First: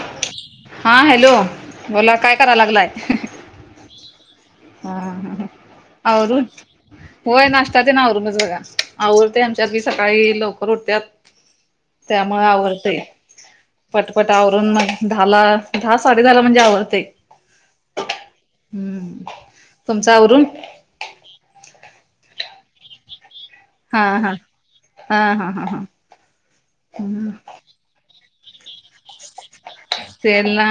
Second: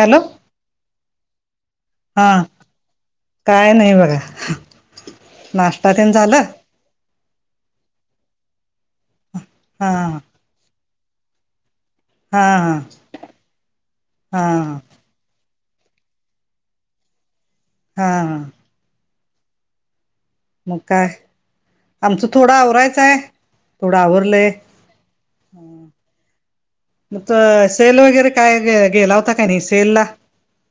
Hello. हा hello बोला हा काय करा लागलाय. काय नाही बघा. हा हा हा नाश्ता तेन झालं आवरून होय नाष्टातेन आवरूनच बघा आवरतयं आमच्यातली हा सकाळी लवकर उठत्यात. हा त्यामुळे हा आवरते पटपट हा आवरून मग दहाला दहा साडे दहाला म्हणजे आवरते. हा. हम्म तुमचं आवरून मग काय आमचं थोडं आवरायचं आहे. थोड हा हा आवरले हा हा हा हा म हम्म तस सेल वगैरे काय ग गेला होता का नाही सेलला. सेलला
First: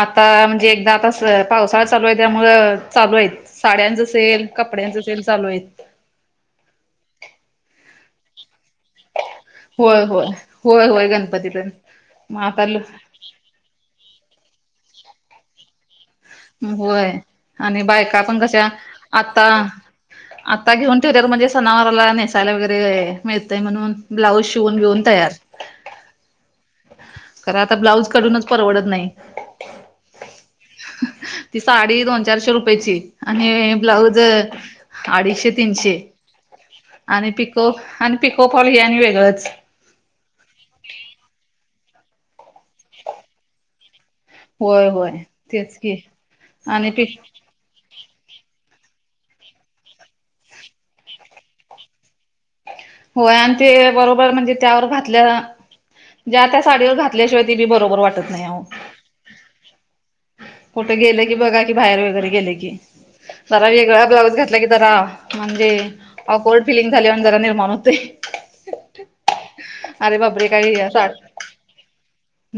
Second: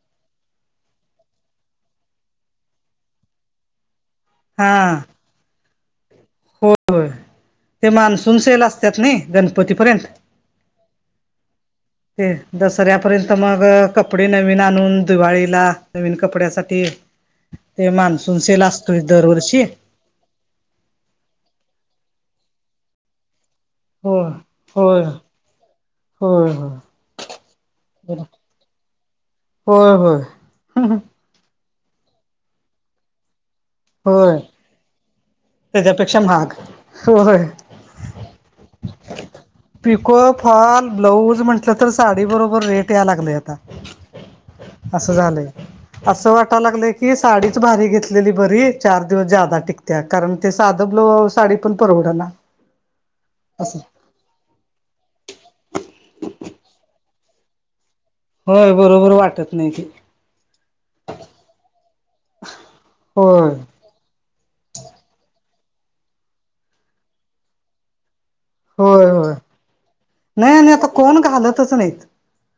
आता म्हणजे एकदा कसं पावसाळा चालू आहे त्यामुळं चालू आहेत. साड्यांच सेल कपड्यांच सेल चालू आहेत. होय ते मान्सून सेल अस होय होय होय होय गणपती पण ते दसऱ्यापर्यंत मग कपडे नवीन आणून दिवाळीला नवीन कपड्यासाठी होय आणि ते बायका मान्सून पण सेल असतोय दरवर्षी आत्ता घेऊन ठेवत्यात म्हणजे सणावराला नेसायला वगैरे मिळतंय म्हणून हो ब्लाऊज शिवून बिऊन तयार हो हो. खरं आता ब्लाऊज काढूनच परवडत नाही. होय होय. ती साडी दोन चारशे रुपयेची आणि ब्लाऊज होय अडीचशे तीनशे त्याच्यापेक्षा महाग. आणि होय. पिको आणि पिको फाँल हे आणि वेगळंच. पिको फॉल ब्लाऊज म्हटलं तर साडी बरोबर रेट याय लागलंय आता. होय होय असं झालंय तेच की असं वाटा आणि लागलंय पि की साडी भारी घेतलेली बरी चार दिवस ज्यादा टिकत्या. कारण ते साधं ब्लाउज साडी पण परवडना. होय आणि ते असं. बरोबर म्हणजे त्यावर घातल्या ज्या त्या साडीवर घातल्याशिवाय ते बी बरोबर वाटतं नाही. अहो होय बरोबर वाटतं नाही. ते कुठं गेले की बघा की बाहेर वगैरे गेले की होय जरा वेगळा ब्लाउज घेत की जरा म्हणजे अपोर्ड फिलिंग झाल्यावर जरा निर्माण होतये. होय होय. नाही आणि आता साठ कोण घालायचं नाहीत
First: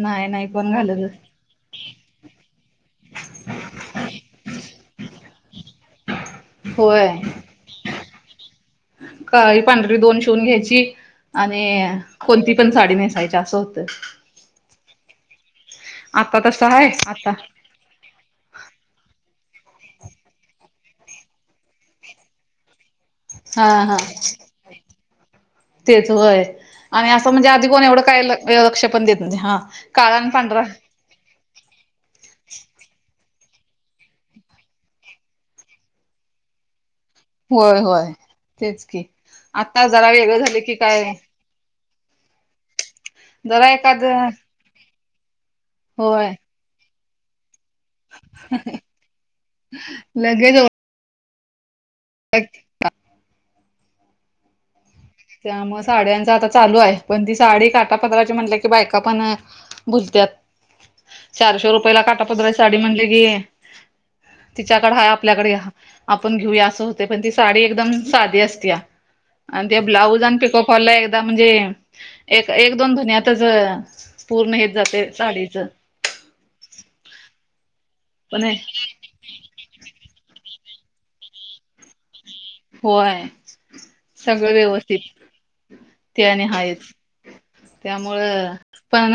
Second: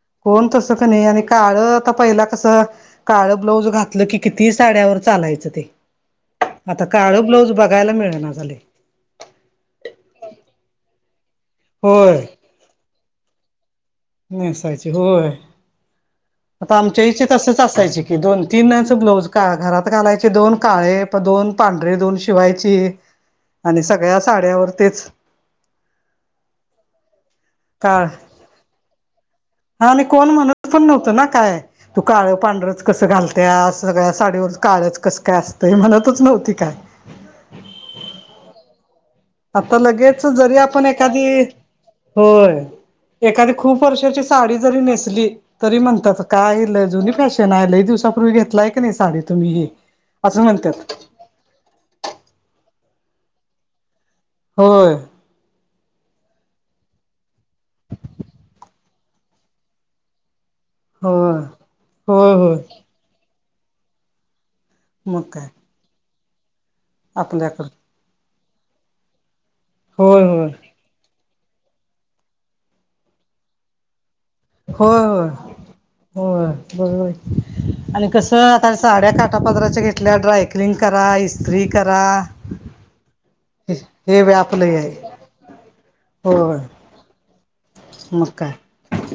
नाही नाही कोण तसं कणी घालत काळं आता पहिला कसं काळं ब्लाऊज घातलं की किती साड्यावर चालायचं ते. आता होय काळ ब्लाऊज बघायला मिळेना झालंय. काळी पांढरी दोन शिवून घ्यायची आणि होय. कोणती पण साडी नेसायची असं च होत. नेसायची होय तसं आता आहे आमच्या आता याच्यात असंच असायचे की दोन तीन ब्लाऊज घरात घालायचे दोन काळे दोन पांढरे दोन शिवायची हा आणि हा सगळ्या साड्यावर तेच तेच व्हयं आणि असं म्हणजे आधी कोण एवढं काळ काय लक्ष पण देत नाही हां काळा आणि कोण पांढरा म्हणत पण नव्हतं ना काय. तू काळं पांढरंच कसं घालत्या सगळ्या साडीवर काळ्याच कसं काय असतंय म्हणतच नव्हती काय. होय होय तेच की. आता जरा लगेच वेगळं जरी झालं की आपण काय एखादी होय. एखादी जरा खूप एखाद वर्षाची साडी जरी नेसली तरी म्हणतात होय कायल जुनी फॅशन. दिवसापूर्वी घेतलाय का नाही साडी तुम्ही हे असं म्हणत. अच. होय. त्यामु साड्यांचा आता चालू आहे पण ती साडी काटापत्राची म्हटल्या की बायका पण भुलत्यात होय चारशे रुपयाला होय काटापद्रची होय साडी म्हणज कि तिच्याकड हा मग काय आपल्याकडे आपण घेऊया असं होते पण ती साडी आपल्याकडं एकदम साधी असती या. ते ब्लाऊज होय आणि होय पिकोपाला एकदा म्हणजे एक एक दोन धुनितच पूर्ण हेेत जाते साडीचं. हो बरोबर आणि कस पण आता साड्या काढ. काटा पद्राच्या घेतल्या ड्रायकलिंग करा इस्त्री करा. होय हे बी सगळं आपलं हे आहे व्यवस्थित ते आणि होय हायचं. मग काय त्यामुळं पण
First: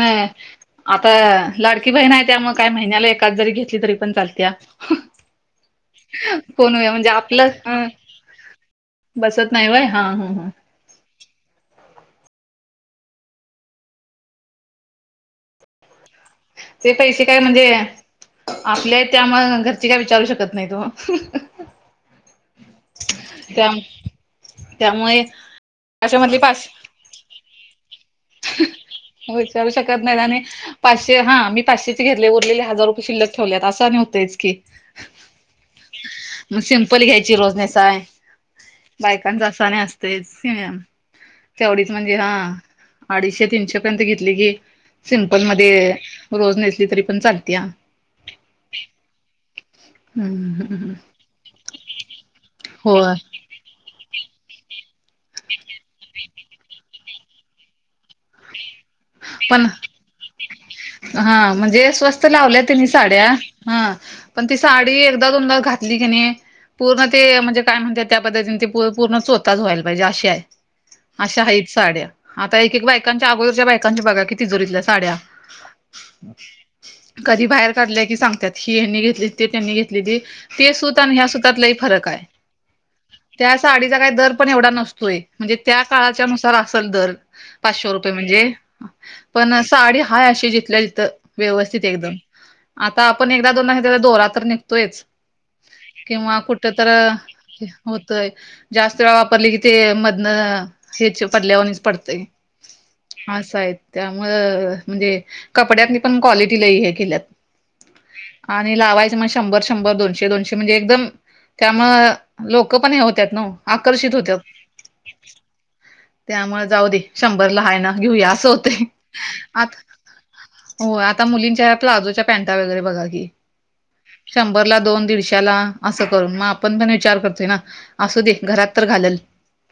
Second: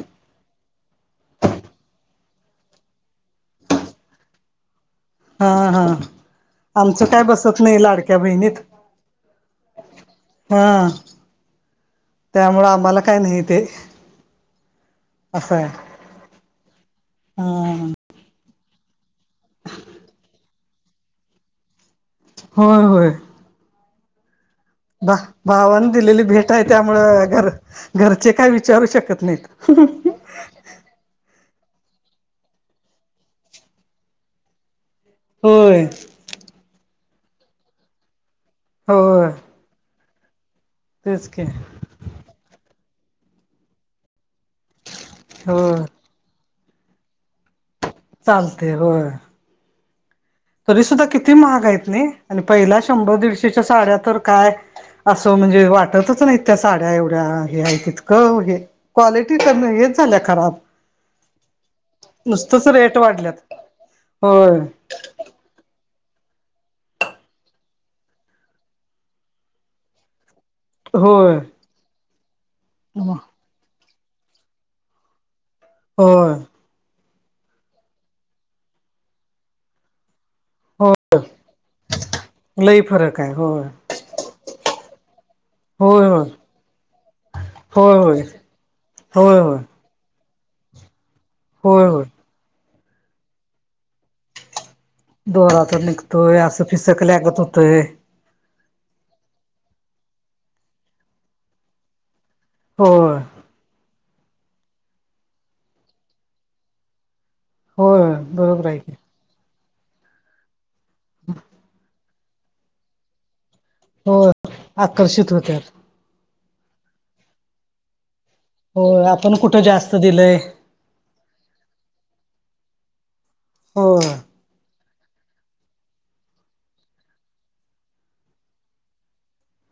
आता लाडकी बहीण आहे त्यामुळं मग काय महिन्याला एखादी जरी घेतली तरी पण चालतीय. हा हा आमचं काय बसत नाही अ लाडक्या बहिणीत. बसत नाही वय हा हा ह त्यामु आम्हाला काही नाही ते असं आहे. ते पैसे काय म्हणजे हा आपल्या त्या म घरची काय विचारू शकत नाही तू. होय होय. त्या बा त्यामुळे भावान अशा दिलेली मधली भेट आहे पाच त्यामुळ घर घरचे काय विचारू शकत विचारू नाहीत. शकत नाही. पाचशे हा मी पाचशेचे घेरले उरलेले हजार रुपये शिल्लक ठेवल्यात असं नवतयच की. होय. मग सिमपल घ्यायची रोजनेसाय बायकांचा असा नाही असते समम तेचक. म्हणजे हा अडीचशे तीनशे पर्यंत घेतली की सिमपल हो मध्ये. रोज नेसली तरी पण चालते ह चालते होय. तरी सुद्धा किती महागा आहेत नाही आणि पहिला होय शंभर दीडशे. च्या साड्या तर काय असं म्हणजे वाटतच नाही त्या साड्या एवढ्या हे त हो हे क्वालिटी तर पण नाही हेच झाल्या खराब हा म्हणजे स्वस्त लावल्या नुसतंच त्यांनी रेट साड्या वाढल्यात. हा पण ती होय साडी एकदा तुम घात ली कि पूर्ण ते म्हणजे काय म्हणते त्या पद्धतीने ते पूर्ण स्वतःच व्हायला पाहिजे अशी आहे. होय अशा हाच साड्या आता एकक बायकांच्या अगोरच्या बायकांच्या बघा कि तिजोरीतल्या साड्या होय कधी बाहेर काढल्या की सांगतात हि यांनी घेतली ते त्यांनी घेतलेली. ते हो सूत आणि ह्या सुतातलाही फरक आहे. लई फरक आहे. त्या होय साडीचा काही दर पण एवढा नसतोय म्हणजे त्या होय काळाच्या होय नुसार असल दर.. पाचशे होय रुपये होय म्हणजे होय होय पण साडी हा अे जिथल्या जिथं व्यवस्थित होय होय एकदम. आता आपण एकदा दोन दोरा तर निघतोयच. दोरात निघतोय किंवा आ स कुठ तर फीसक लाक ोतोय. जास्त वेळा वापरली की ते मधन हच पडल्यावरूनच पडतंय. हो. असं आहे त्यामुं म्हणजे कपड्यातनी पण क्वालिटी ल हे केल्यात. होय बरोबर आणि आहे की लावायचं म्हण शंभर शंभर दोनशे दोनशे म्हणजे एकदम त्यामु लोक पण हे होत्यात नव्ह आकर्षित हो होत्यात. आकर्षित होत्यात त्यामुळे जाऊ दे, शंभर ला हाय ना घेऊया‌ अस होत. हो, आपण कुठं जास्त दिलंय. होय, आता मुलींच्या प्लाझोच्या पॅन्टा वगैरे बघा की. होय शंभरला दोन, दिडशाला. असं करून मग आपण पण विचार करतोय ना, असू दे घरात तर घालल.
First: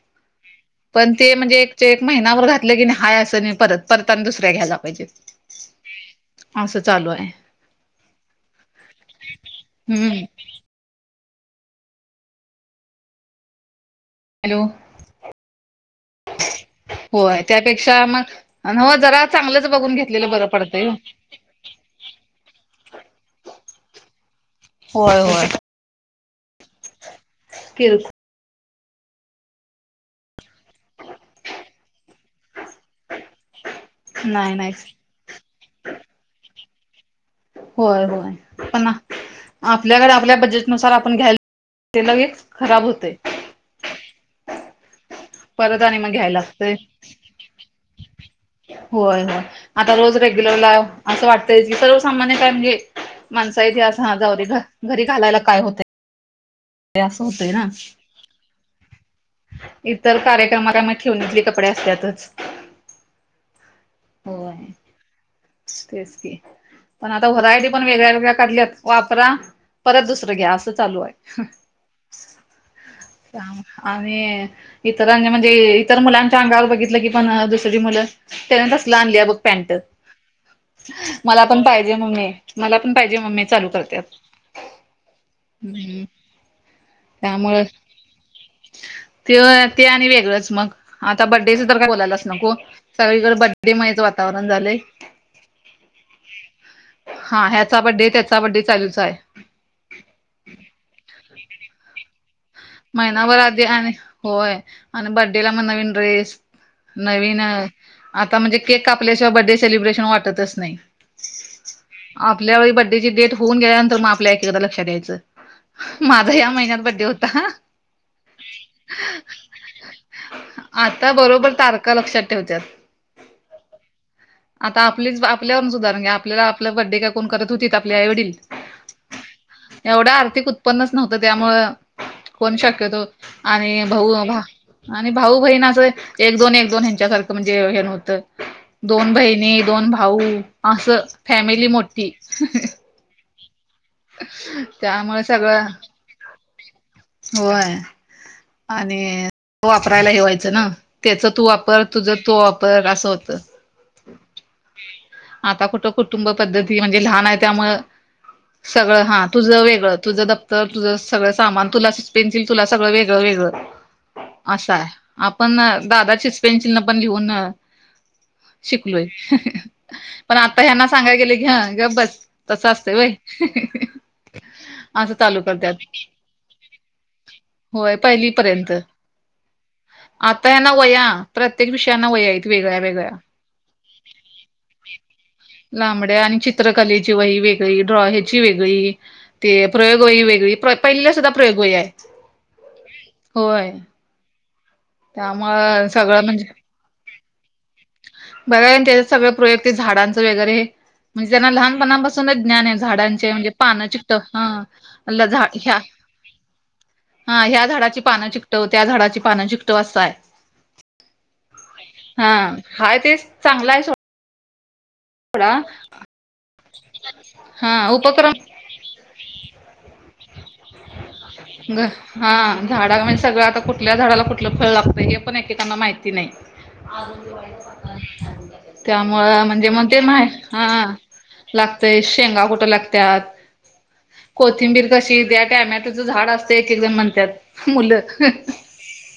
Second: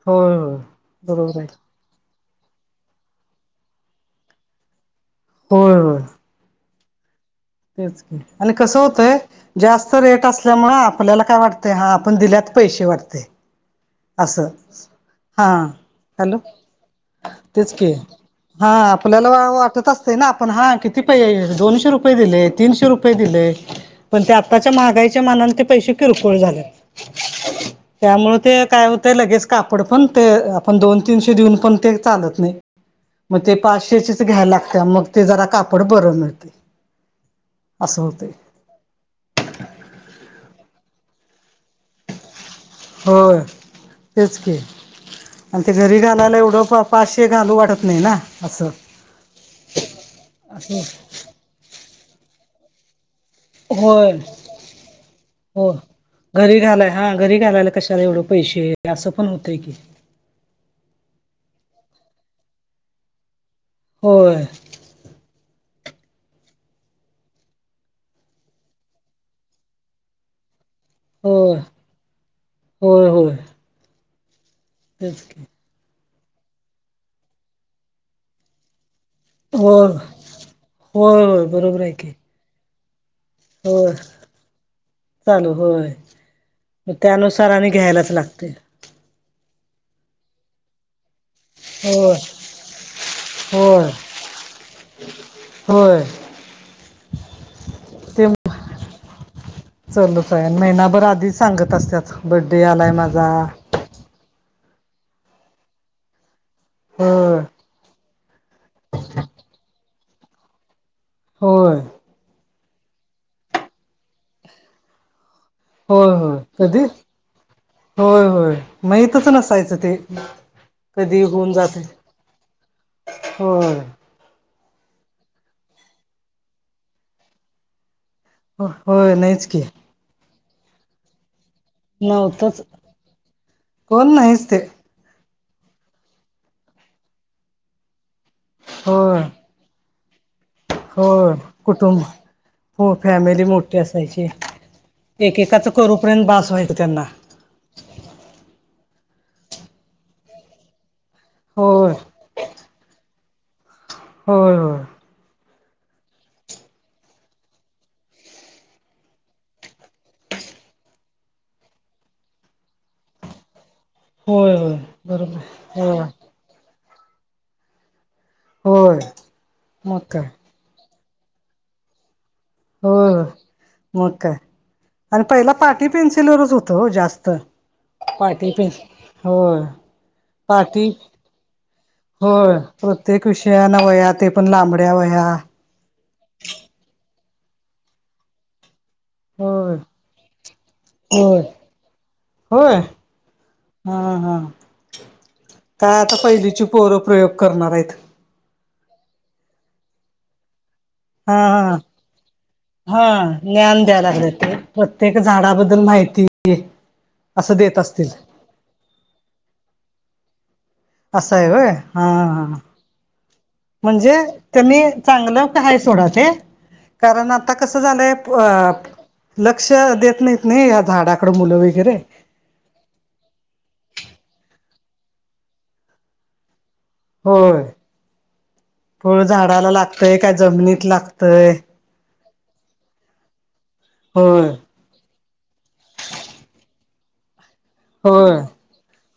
होय होय पण ते बरोबर आहे म्हणजे एक. एक महिना्यावर घातलं की नाही हाय असं, आणी परत, परत आणि दुसऱ्या घ्यायला पाहिजे. होय. असं चालू आहे. तेच, आणि कसं होतंय, जास्त हम्म रेट अस. असल्यामुळे आपल्याला काय वाटतंय, हा आपण दिल्यात पैसे वाटतय. असं हॅलो हां हॅलो! होय तेच की त्यापेक्षा हा मग हो जरा आपल्याला चांगलंच वाटत बघून असते ना घेतलेलं बरं आपण हा पडतंय ओ किती? दोनशे रुपये दि तीनशे रुपये दिले पण ते आताच्या होय महाईच्या माना होय पै किरकोळ झाल्यात. केल. त्यामुळे ते. काय होतय लगेच कापड, पण ते आपण दोन तीनशे देऊन पण ते चालत नाही. मग ते पाचशेचेच घ्यायला नाही नाही लागते, मग ते जरा कापड बरं मिळतय. होय होय. पण, आपल्याकडे आपल्या बजेटनुसार आपण घ्यायला. खराब होतय होय, तेच किआणि ते परत आणि घरी मग घालायला घ्यायला लागतंय एवढं पाचशे. घालू वाटत नाही ना. असं होय, होय, आता रोज रेग्युलर लाअसं वाटतय की सर्व सामान्य काय म्हणजे. माणसा इतिहास होय ना जाऊदे घरी घालायला काय हो होतय? घरी घालाय, हा घरी घालायला कशाला एवढं पैसे असं पण होतय की. तर कार्यक्रमा का म ठेवूनेतले कपडे असतातच. हो, होय आहे तेच की. पण आता वरा आयटि पण वेगळ्या वेगळ्या काढल्यात‌वापरा परत दुसरं घ्या, असं चालू. आहे होय होय होय आणि तेच इतरांनी की म्हणजे. तर मुलांच्या अंगावर बघितलं की पण दुसरी मुलं त्यान तसलं आणली बघ. पॅन्ट होय होय मला होय पण बरोबर आहे पाहिजे की मम्मे मला पण पाहिजे ममी. होय चालू होय. मग त्यानुसार त्यामुळे आणी घ्यायलाच लागतय. ते, ते आणि वेगळंच मग. आता बड्डेच तर काय होय बोलायलाच नको सगळीकडे बड्डे होय म्हयचं वातावरण झालंय. होय, हा, ह्याचा बड्डे, त्याचा बड्डे, चालूच आहे. चालुच आहे, आनी महिनाभर आधीच सांगत असतत, बड्डे आलाय माझा. महिनाभर आधी होय आणि बड्डेला मग नवीन ड्रेस होय नवीन. आता म्हणजे केक कापल्याशिवाय बर्थडे सेलिब्रेशन वाटतच नाही. होय, आपल्या बड्डे ची डेट होऊन गेल्यानंतर मग आपल्या एकी एकदा लक्षात द्यायचं. होय माझा होय या महिन्यात कधी बड्डे होता. होय, होय, माहीतच नसायचं ते आता कधी उघऊन बरोबर जाते. तारखा लक्षात ठेवत्यात होय, आता आपलीच, आपल्यावरून सुधारण घ्या, आपल्याला, आपलं बड्डे काय कोण करत होतीत, आपल्या आई वडील. होय, नाहीच की. एवढं आर्थिक उत्पन्नच नव्हतं त्यामुंळ कोण नव्हतंच शक्यतो आणि भाऊ. कोण नाहीच ते आणि भाऊ बहीण असं एक दोन एक दोन ह्यांच्यासारखं म्हणजे हे नव्हतं दोन बहिणी दोन भाऊ असं हो फॅमिली कुटुंब मोठी हो फॅमिली मोठी ते असायचे त्यामुळे सगळं एकेकाच करूपर्यंत बास व्हायचं त्यांना होय आणि वापरायला हे व्हायचं ना त्याचं तु वापर होय तुझं तो वापर असं होत. हो हो आता कुठं कुटुंब पद्धती म्हणजे लहान आहे त्यामुळे सगळं हा तुझं वेगळं तुझं दफ्तर तुझं सगळं सामान तुलाच पेन्सल तुला सगळं वेगळं वेगळं होय असं होय आहे बरोबर आपण होय दादा पेन्सिल न पण लिहून होय शिकलोय मग काय पण आपण ह्यांना सांगाय गेले की गप्प बस तस असते वय होय होय मग असं चालू करतात च होत हो जास्त पहिली पाटी पर्यंत पेन्सिल होय आता यांना पाटी वया प्रत्येक विषयांना वया आहेत होय वेगळ्या वेगळ्या प्रत्येक विषयाला वहयातेन पण लांबड्या वहया लांबड्या आणि चित्रकलेची वही वेगळी ड्रॉ ह्याची वेगळी ते होय प्रयोगवही वेगळी पहिल्या सुद्धा होय प्रयोगवही आहे. होय होय हा हा त्यामुळं काय आता सगळं म्हणजे पहिली पोर पोर प्रयोग करणार आहेत. बरं त्याच्या सगळं प्रयोग ते झाडांचं वगैरे हे म्हणजे हा त्यांना हा लहानपणापासूनच ज्ञान आहे हा झाडांचे म्हणजे ज्ञान पानं द्यायला चिक्ट लागले ह ह्या एक हा ह्या झाडाची पानं चिकटव त्या झाडाची पानं चिकटव असाय असाय होय हा हा हा ते चांगला आहे चांगलं सोडा आहे सोड ते कारण आता कसं हा झालंय उपक्रम अ लक्ष देत नाहीत नाही ना या झाडाकड मुलं वगैरे हा झाडा म्हणजे सगळं आता कुठल्या झाडाला कुठलं फळ लागतं हे पण एकेकांना माहिती नाही. होय फळ त्यामुळे म्हणजे झाडाला मग लागतय काय जमिनीत ह लागतय लागतय शेंगा कुठ लागतात होय कोथिंबीर कशी त्या टोमॅटोच झाड असते एक एक जण म्हणतात. मुलं होय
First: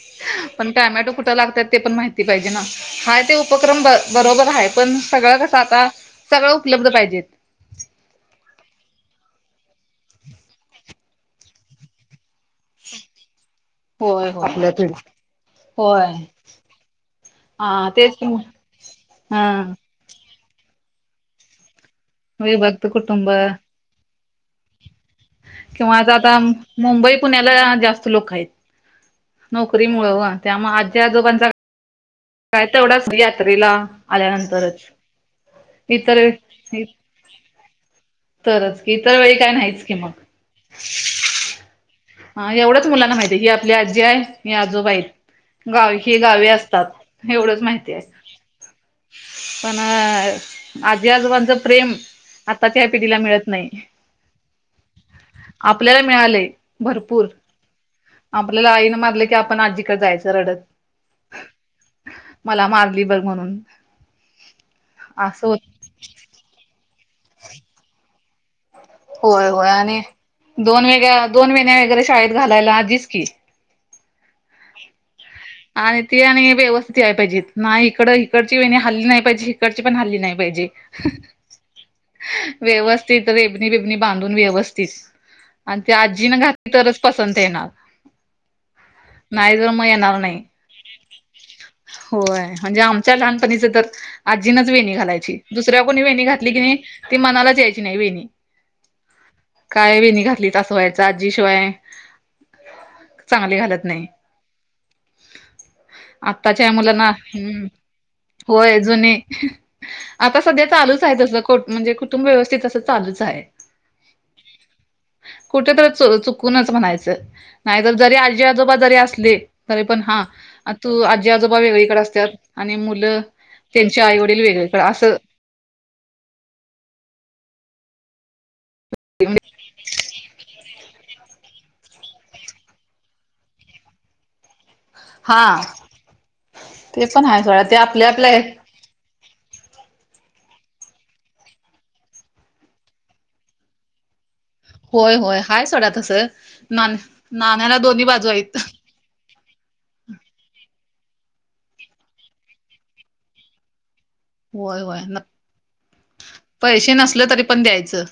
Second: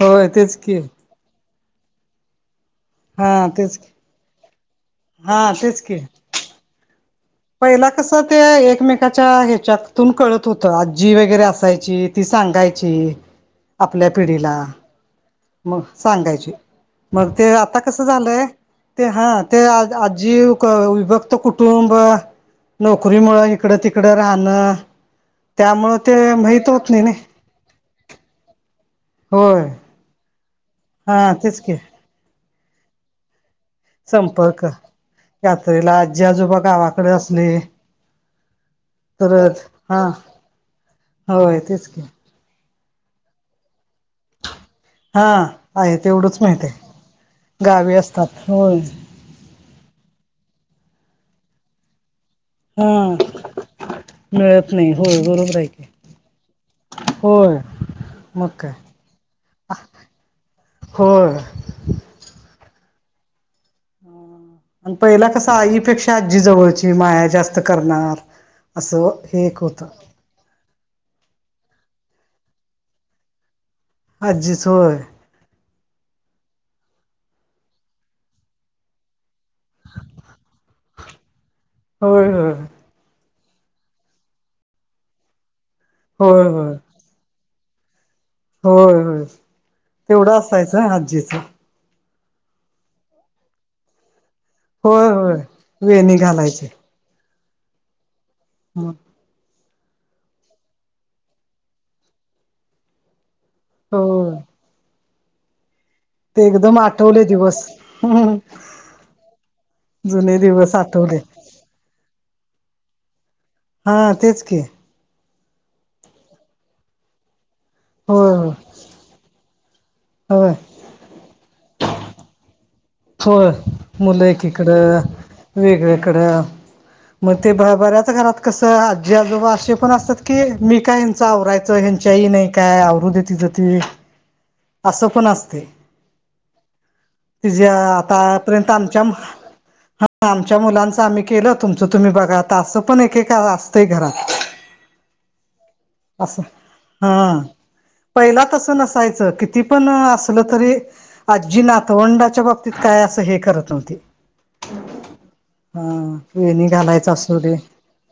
होय तेच पण की टायमॅटो कुठे लागतात ते पण माहिती पाहिजे ना हा ते तेच उपक्रम की बरोबर आहे पण सगळं हा कसं तेच आता की सगळं उपलब्ध पाहिजेत. पहिला कसं ते एकमेकाच्या ह्याच्यातून कळतं होतं आजी वगैरे असायची. ती सांगायची आपल्या होय पिढीला होय मग होय सांगायची मग ते आता हा कसं तेच की झालंय ते हा ते आजी विभक्त कुटुंब विभक्त नोकरी कुटुंब मु इकडे तिकडं इकडं राहणं त्यामुळ किंवा आता ते आता माहित होत नाही ना मुंबई लोक आहेत होय नोकरी मुळे त्यामुळे आजी हा आजोबाचा तेच की काय तेवढाच यात्रेला संपर्क आल्यानंतरच यात्रेला आजी इतर आजोबा गावाकडे असले? तरच की इतर वेळी काय तरच नाहीच की हा मग होय तेच की ह एवढंच मुलांना माहितीय ही आपली आजी आहे ही आजोबा आहेत. हा आहे गावी हे तेवढंच गावी माहित आहे असतात एवढंच माहिती गावी आहे. असतात होय पण आजी आजबांचं प्रेम आताच्या हया हा पीढीला मिळत नाही. मिळत नाही होय बरोबर आहे की आपल्याला मिळालेय भरपूर होय मग आपल्याला काय आईन मारलं की आपण आजीकडे जायचं रडत. होय मला मारली बग म्हणून आणि पहिला कस असं होत आईपेक्षा आजी जवळची माया जास्त करणार असं हे होय एक होय होतं आणि दोन वेगळ्या दोन वेण्या वगैरे शाळेत घालायला आजीच की आजीच होय आणि ती आणि व्यवस्थित या पाहिजे नाही इकड इकडची वेणी हल्ली नाही पाहिजे इकडची पण नाय हल्ली पाजे होय होय व्यव तर रेबनी बिबनी बांधून व्यवस्थित आणि ते आजीन होय घातली होय तरच पसंत येणार होय होय नाही जर मग येणार तेवढं नाही असायचं आजीचं होय म्हणजे आमच्या लहानपणीच तर आजीनच वेणी होय घालायची होय दुसऱ्या कोणी वेणी घातली की घालायचे नाही ती मनालाच यायची नाही वेणी हां काय वेणी घातलीत अस व्हायचा आजीशिवाय चांगले घालत नाही हो ते आत्ताच्या एकदम मुलांना आठवले ह् दिवस होय जूने जुने आता सध्या दिवस चालूच आठवले आहे कु म्हणजे कुटुंब व्यवस्थित असं चालूच आहे. हा तेच की कुठेतरी च चुकूनच म्हणायचं नाहीतर जरी होय आजी होय आजोबा जरी असले तरे पण हा होय आ तू आजी आजोबा वेगळीकडे असतात आणि मु ल होय त्यांच्या आई वडील वेगळे कड अस वेगळेकडें मग ते ब बऱ्याच घरात कसं आजी आजोबा अशे पण असतात की मी काय ह्यांच आवरायचं ह्यांच्याही नाही काय आवरदे तिजं ती असं पण हा असतय ते पण हाय सोडा जे ते आपल्या आपल्या आतापर्यंत आमच्या म हा आमच्या मुलांचं आम्ही केलं तुमचं तुम्ही बघा आत्ता असं पण एकेका असतंय घरात होय होय हाय सोडा तसं असं नान हा नाण्याला दोन्ही बाजू पहिला आहेत तसं नसायचं की ती पण असल तरी आजी नातवंडाच्या बाबतीत काय असं हे करत नव्हती. होय होय हा हेणी पैसे घालायच नसले असू तरी दे पण द्यायचं